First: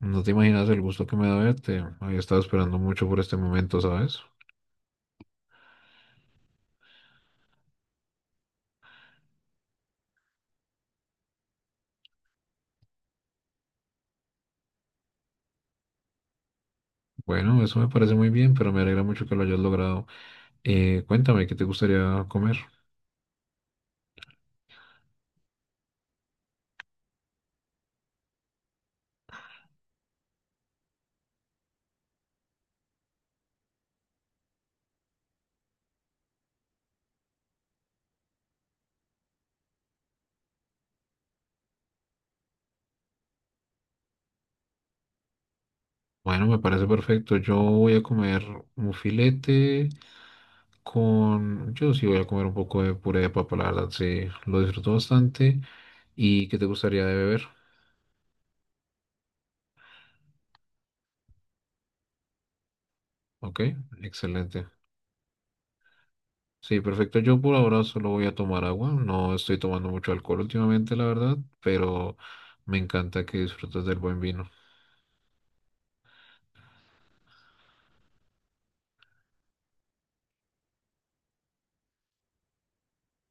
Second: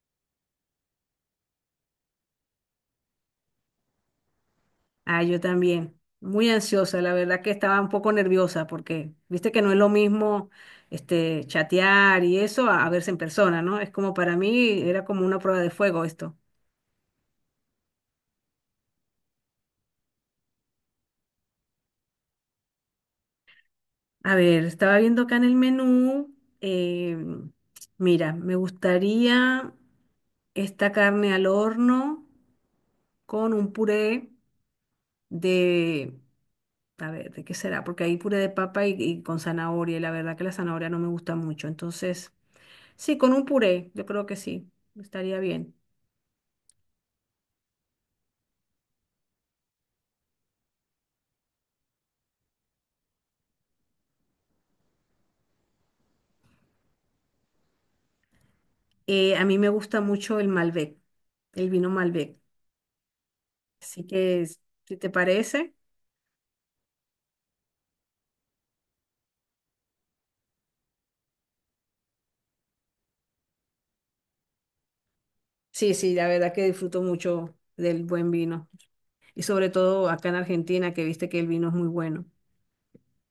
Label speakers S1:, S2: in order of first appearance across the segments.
S1: No te imaginas el gusto que me da verte. Había estado esperando mucho por este momento, ¿sabes?
S2: Ah, yo también. Muy ansiosa, la verdad que estaba un poco nerviosa porque viste que no es lo mismo este chatear y eso a verse en persona, ¿no? Es como para mí era como una prueba de fuego esto.
S1: Bueno, eso me parece muy bien, pero me alegra mucho que lo hayas logrado. Cuéntame, ¿qué te gustaría comer?
S2: A ver, estaba viendo acá en el menú. eh, Mira, me gustaría esta carne al horno con un puré de, a ver, ¿de qué será? Porque hay puré de papa y con zanahoria y la verdad que la zanahoria no me gusta mucho, entonces. Sí, con un puré, yo creo que sí, estaría bien.
S1: Bueno, me parece perfecto. Yo voy a comer un filete con... Yo sí voy a comer un poco de puré de papa, la verdad, sí. Lo disfruto bastante. ¿Y qué te gustaría de beber?
S2: A mí me gusta mucho el Malbec, el vino Malbec.
S1: Ok,
S2: Así que,
S1: excelente.
S2: si te parece,
S1: Sí, perfecto. Yo por ahora solo voy a tomar agua. No estoy tomando mucho alcohol últimamente, la verdad, pero me encanta que disfrutes del buen vino.
S2: sí, sí, la verdad que disfruto mucho del buen vino. Y sobre todo acá en Argentina, que viste que el vino es muy bueno.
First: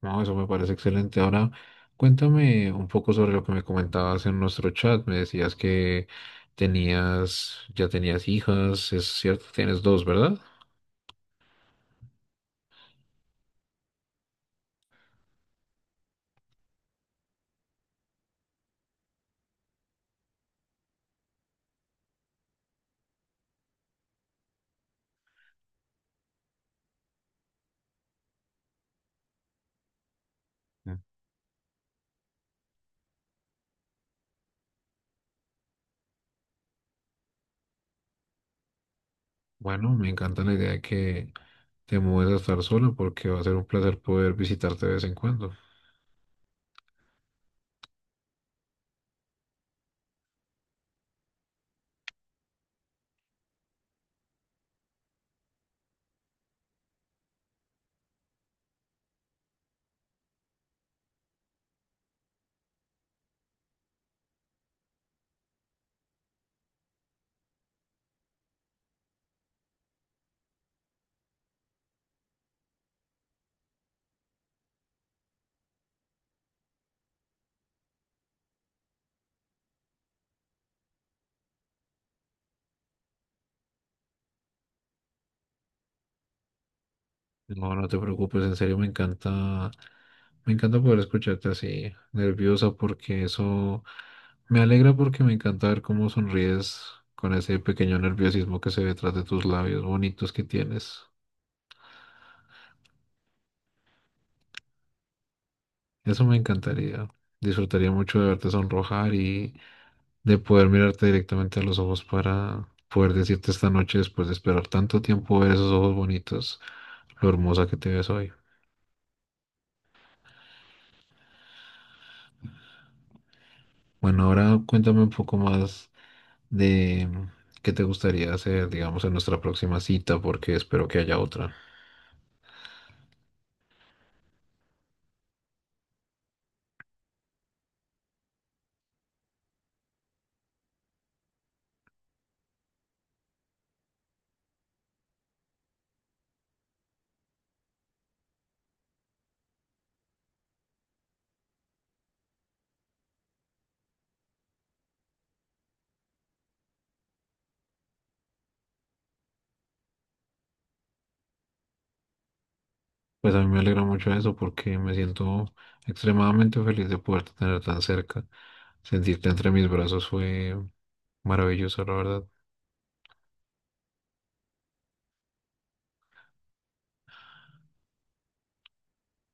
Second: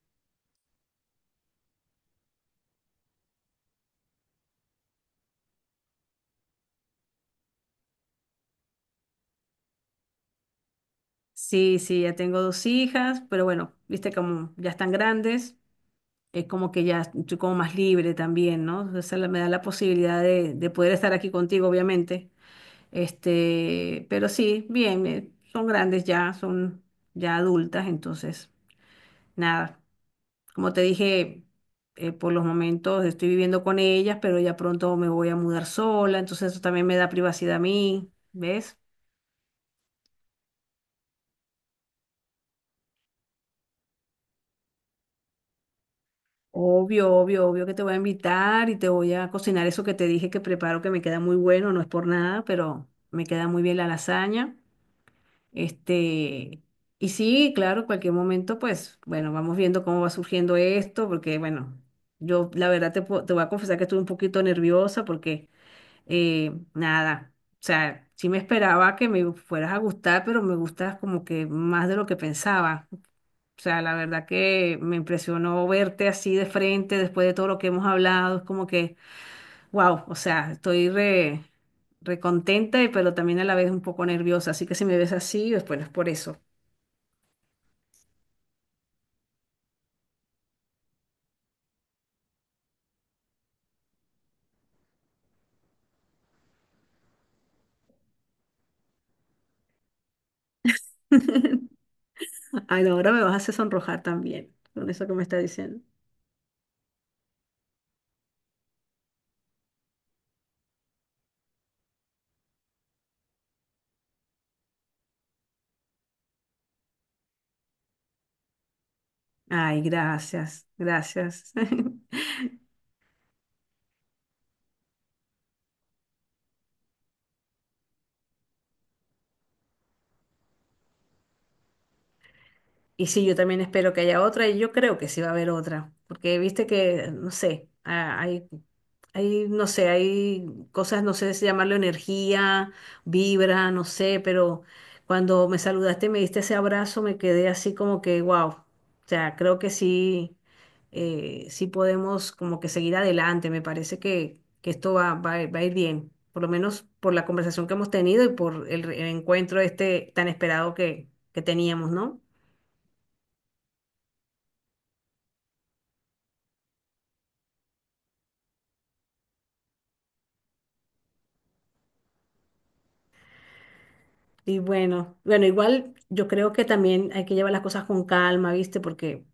S1: No, eso me parece excelente. Ahora, cuéntame un poco sobre lo que me comentabas en nuestro chat. Me decías que ya tenías hijas, es cierto, tienes dos, ¿verdad?
S2: Sí, sí, ya tengo dos hijas, pero bueno, viste como ya están grandes, es como que ya estoy como más libre también, ¿no? O sea, me da la posibilidad de poder estar aquí contigo, obviamente. Este, pero sí, bien, son grandes ya, son ya adultas, entonces, nada, como te
S1: Mm.
S2: dije, por los momentos estoy viviendo con ellas, pero ya pronto me voy a mudar sola, entonces eso también me da privacidad a mí, ¿ves?
S1: Bueno, me encanta la idea de que te mudes a estar sola porque va a ser un placer poder visitarte de vez en cuando.
S2: Obvio, obvio, obvio que te voy a invitar y te voy a cocinar eso que te dije que preparo, que me queda muy bueno, no es por nada, pero me queda muy bien la lasaña. Este, y sí, claro, cualquier momento, pues, bueno, vamos viendo cómo va surgiendo esto, porque, bueno, yo la verdad te, te voy a confesar que estuve un poquito nerviosa porque, nada, o sea, sí me esperaba que me fueras a gustar, pero me gustas como que más de lo que pensaba. O sea, la verdad que me impresionó verte así de frente después de todo lo que hemos hablado, es como que, wow, o sea, estoy recontenta, pero también a la vez un poco nerviosa, así que si me ves así, pues bueno, es por eso.
S1: No, no te preocupes, en serio me encanta poder escucharte así, nerviosa, porque eso me alegra porque me encanta ver cómo sonríes con ese pequeño nerviosismo que se ve detrás de tus labios bonitos que tienes.
S2: Ay, no, ahora me vas a hacer sonrojar también con eso que me está diciendo.
S1: Eso me encantaría. Disfrutaría mucho de verte sonrojar y de poder mirarte directamente a los ojos para poder decirte esta noche, después de esperar tanto tiempo ver esos ojos bonitos, lo hermosa que te ves hoy.
S2: Ay, gracias, gracias.
S1: Bueno, ahora cuéntame un poco más de qué te gustaría hacer, digamos, en nuestra próxima cita, porque espero que haya otra.
S2: Y sí, yo también espero que haya otra y yo creo que sí va a haber otra, porque viste que, no sé, ah, no sé, hay cosas, no sé si llamarlo energía, vibra, no sé, pero cuando me saludaste, me diste ese abrazo, me quedé así como que, wow, o sea, creo que sí, sí podemos como que seguir adelante, me parece que esto va a ir va a ir bien, por lo menos por la conversación que hemos tenido y por el encuentro este tan esperado que teníamos, ¿no?
S1: Pues a mí me alegra mucho eso porque me siento extremadamente feliz de poderte tener tan cerca. Sentirte entre mis brazos fue maravilloso, la verdad.
S2: Y bueno, bueno, igual yo creo que también hay que llevar las cosas con calma, ¿viste? Porque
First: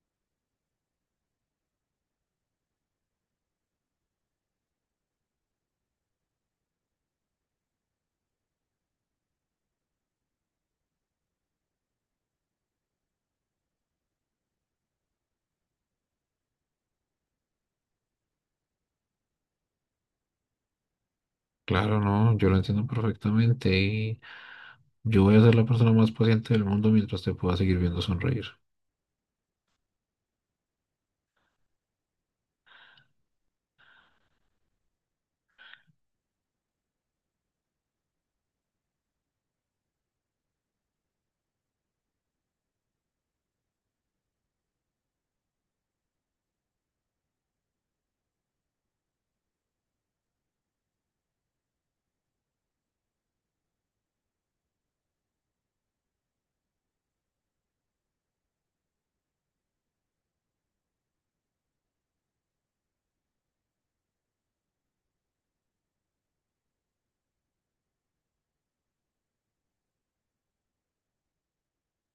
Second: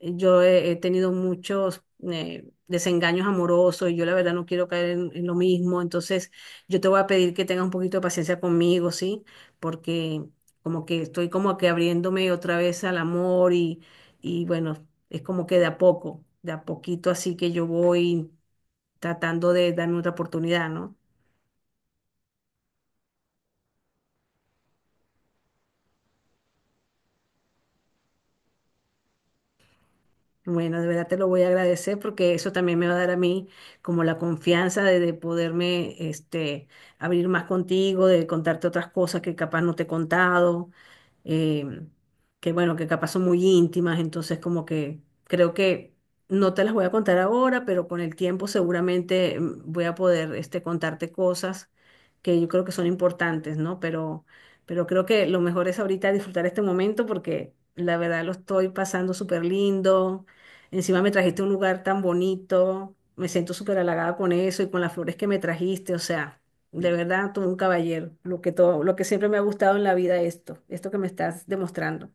S2: yo he tenido muchos desengaños amorosos y yo la verdad no quiero caer en lo mismo. Entonces, yo te voy a pedir que tengas un poquito de paciencia conmigo, ¿sí? Porque como que estoy como que abriéndome otra vez al amor y bueno, es como que de a poco, de a poquito así que yo voy tratando de darme otra oportunidad, ¿no?
S1: Claro, no, yo lo entiendo perfectamente y yo voy a ser la persona más paciente del mundo mientras te pueda seguir viendo sonreír.
S2: Bueno, de verdad te lo voy a agradecer porque eso también me va a dar a mí como la confianza de poderme este, abrir más contigo, de contarte otras cosas que capaz no te he contado, eh, que bueno, que capaz son muy íntimas, entonces como que creo que no te las voy a contar ahora, pero con el tiempo seguramente voy a poder este, contarte cosas que yo creo que son importantes, ¿no? Pero creo que lo mejor es ahorita disfrutar este momento porque la verdad lo estoy pasando súper lindo. Encima me trajiste a un lugar tan bonito, me siento súper halagada con eso y con las flores que me trajiste, o sea, de verdad, tú un caballero, lo que todo, lo que siempre me ha gustado en la vida esto, esto que me estás demostrando.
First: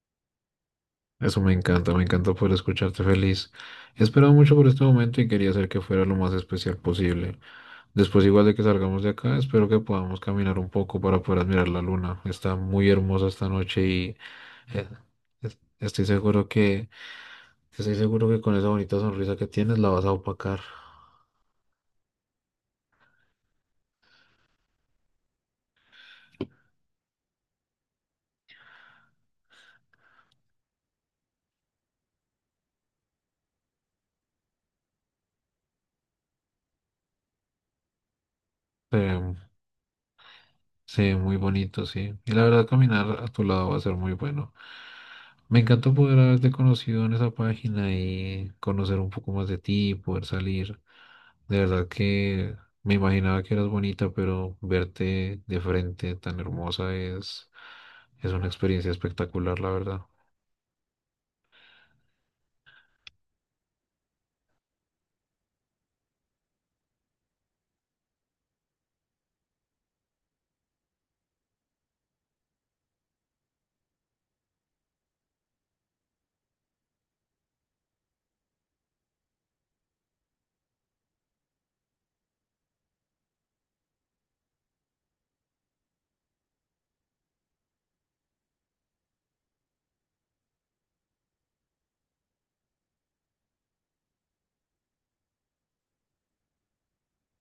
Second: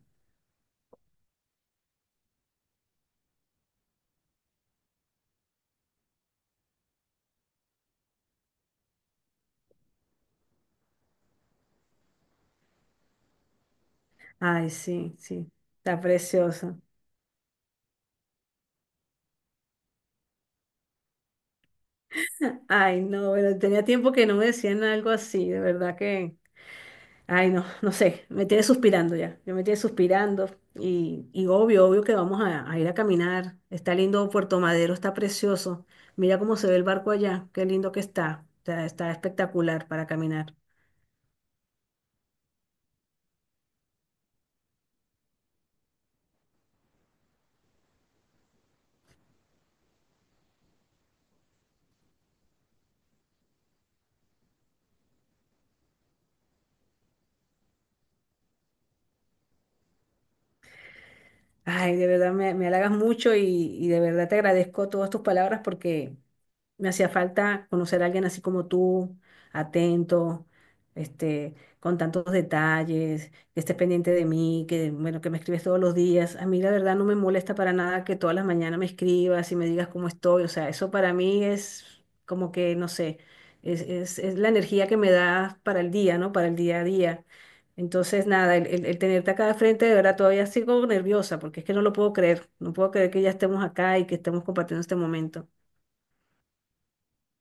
S1: Eso me encanta poder escucharte feliz. He esperado mucho por este momento y quería hacer que fuera lo más especial posible. Después, igual de que salgamos de acá, espero que podamos caminar un poco para poder admirar la luna. Está muy hermosa esta noche y
S2: Ay,
S1: eh,
S2: sí, sí,
S1: es-
S2: está
S1: estoy seguro
S2: precioso.
S1: que estoy seguro que con esa bonita sonrisa que tienes la vas a opacar.
S2: Ay, no, bueno, tenía tiempo que no me decían algo así, de verdad que ay, no, no sé, me tiene suspirando ya, yo me tiene suspirando y obvio, obvio que vamos a ir a caminar. Está lindo Puerto Madero, está precioso. Mira cómo se ve el barco allá, qué lindo que está, está
S1: Eh,
S2: espectacular para caminar.
S1: sí, muy bonito, sí. Y la verdad, caminar a tu lado va a ser muy bueno. Me encantó poder haberte conocido en esa página y conocer un poco más de ti, poder salir. De verdad que me imaginaba que eras bonita, pero verte de frente tan hermosa es una experiencia espectacular, la verdad.
S2: Ay, de verdad me, me halagas mucho y de verdad te agradezco todas tus palabras porque me hacía falta conocer a alguien así como tú, atento, este, con tantos detalles, que estés pendiente de mí, que bueno, que me escribes todos los días. A mí la verdad no me molesta para nada que todas las mañanas me escribas y me digas cómo estoy. O sea, eso para mí es como que, no sé, es la energía que me das para el día, ¿no? Para el día a día. Entonces, nada, el tenerte acá de frente, de verdad, todavía sigo nerviosa porque es que no lo puedo creer. No puedo creer que ya estemos acá y que estemos compartiendo este momento.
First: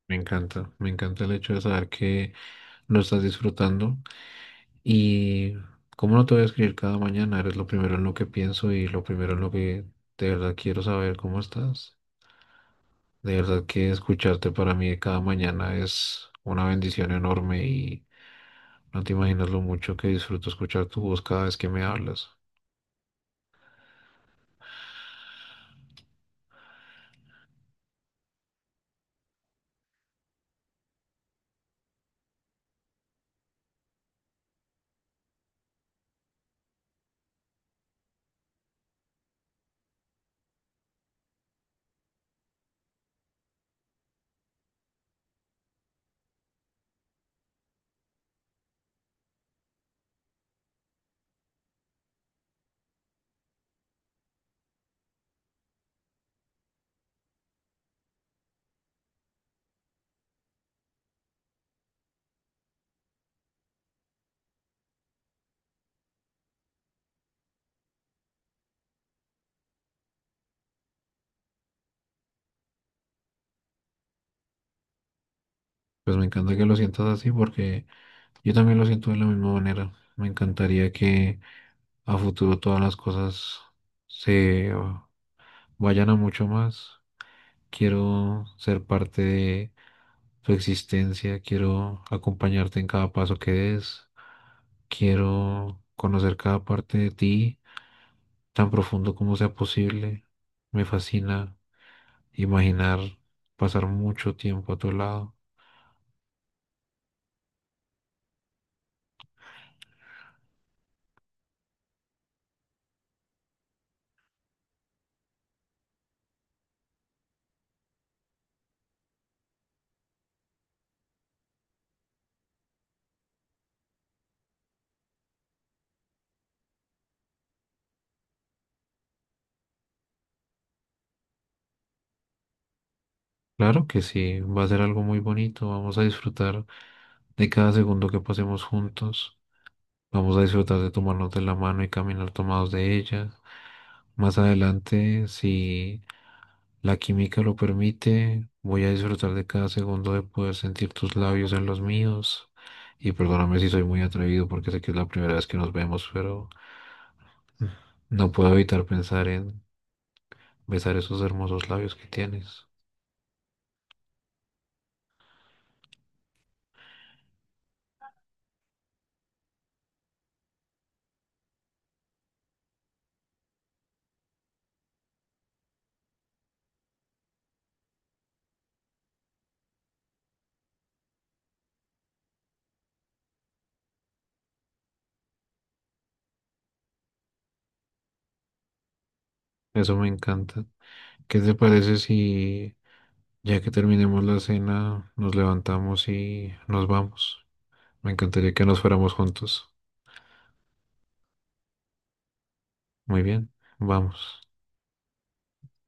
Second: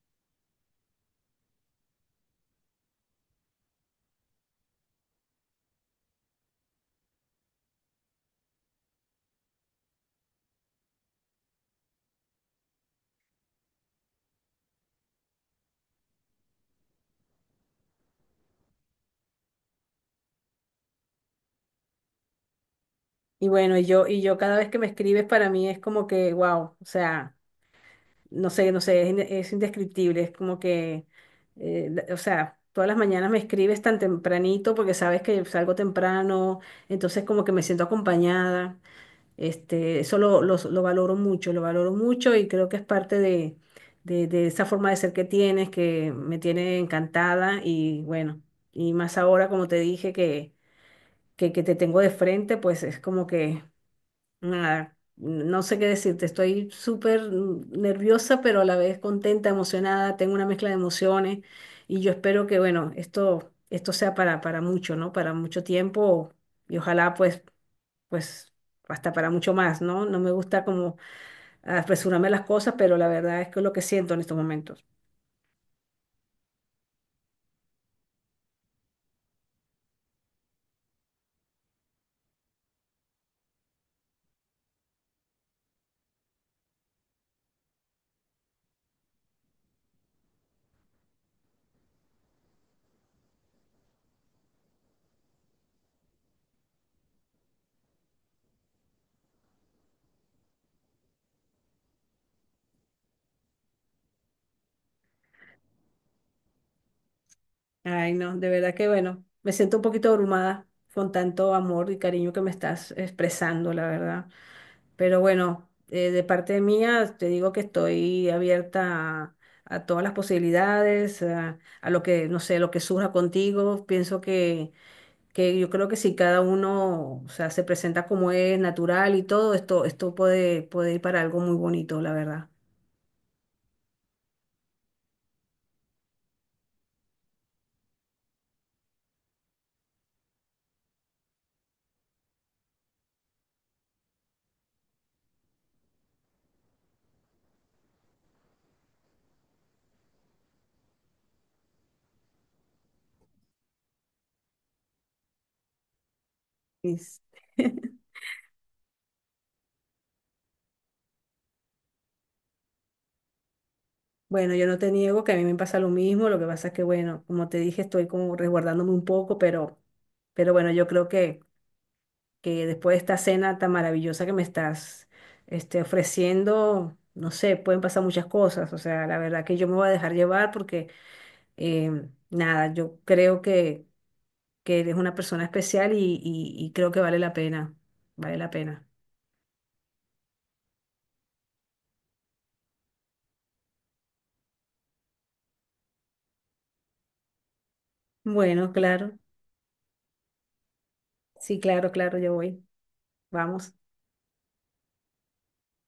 S1: Me encanta el hecho de saber que lo estás disfrutando y cómo no te voy a escribir cada mañana, eres lo primero en lo que pienso y lo primero en lo que de verdad quiero saber cómo estás. De verdad que escucharte para mí cada mañana es una bendición enorme y no te imaginas lo mucho que disfruto escuchar tu voz cada vez que me hablas.
S2: Y bueno, y yo cada vez que me escribes para mí es como que, wow, o sea, no sé, es, es indescriptible, es como que, o sea, todas las mañanas me escribes tan tempranito porque sabes que salgo temprano, entonces como que me siento acompañada. Este, eso lo valoro mucho y creo que es parte de, de esa forma de ser que tienes, que me tiene encantada y bueno, y más ahora, como te dije, que te tengo de frente, pues es como que, nada, no sé qué decirte, estoy súper nerviosa, pero a la vez contenta, emocionada, tengo una mezcla de emociones y yo espero que, bueno, esto sea para mucho, ¿no? Para mucho tiempo y ojalá pues hasta para mucho más, ¿no? No me gusta como apresurarme las cosas, pero la verdad es que es lo que siento en estos momentos.
S1: Pues me encanta que lo sientas así porque yo también lo siento de la misma manera. Me encantaría que a futuro todas las cosas se vayan a mucho más. Quiero ser parte de tu existencia, quiero acompañarte en cada paso que des, quiero conocer cada parte de ti tan profundo como sea posible. Me fascina imaginar pasar mucho tiempo a tu lado.
S2: Ay, no, de verdad que bueno, me siento un poquito abrumada con tanto amor y cariño que me estás expresando, la verdad. Pero bueno, de parte mía te digo que estoy abierta a todas las posibilidades, a lo que, no sé, lo que surja contigo. Pienso que yo creo que si cada uno, o sea, se presenta como es, natural y todo, esto puede, puede ir para algo muy bonito, la verdad.
S1: Claro que sí, va a ser algo muy bonito, vamos a disfrutar de cada segundo que pasemos juntos, vamos a disfrutar de tomarnos de la mano y caminar tomados de ella. Más adelante, si la química lo permite, voy a disfrutar de cada segundo de poder sentir tus labios en los míos. Y perdóname si soy muy atrevido porque sé que es la primera vez que nos vemos, pero
S2: Es-
S1: no puedo evitar pensar en besar esos hermosos labios que tienes.
S2: Bueno, yo no te niego que a mí me pasa lo mismo, lo que pasa es que, bueno, como te dije, estoy como resguardándome un poco, pero bueno, yo creo que después de esta cena tan maravillosa que me estás este, ofreciendo, no sé, pueden pasar muchas cosas, o sea, la verdad que yo me voy a dejar llevar porque, nada, yo creo que eres una persona especial y, y creo que vale la pena, vale la pena.
S1: Eso me encanta. ¿Qué te parece si, ya que terminemos la cena, nos levantamos y nos vamos? Me encantaría que
S2: Bueno,
S1: nos fuéramos
S2: claro,
S1: juntos.
S2: sí, claro, claro, yo voy,
S1: Muy bien,
S2: vamos.
S1: vamos.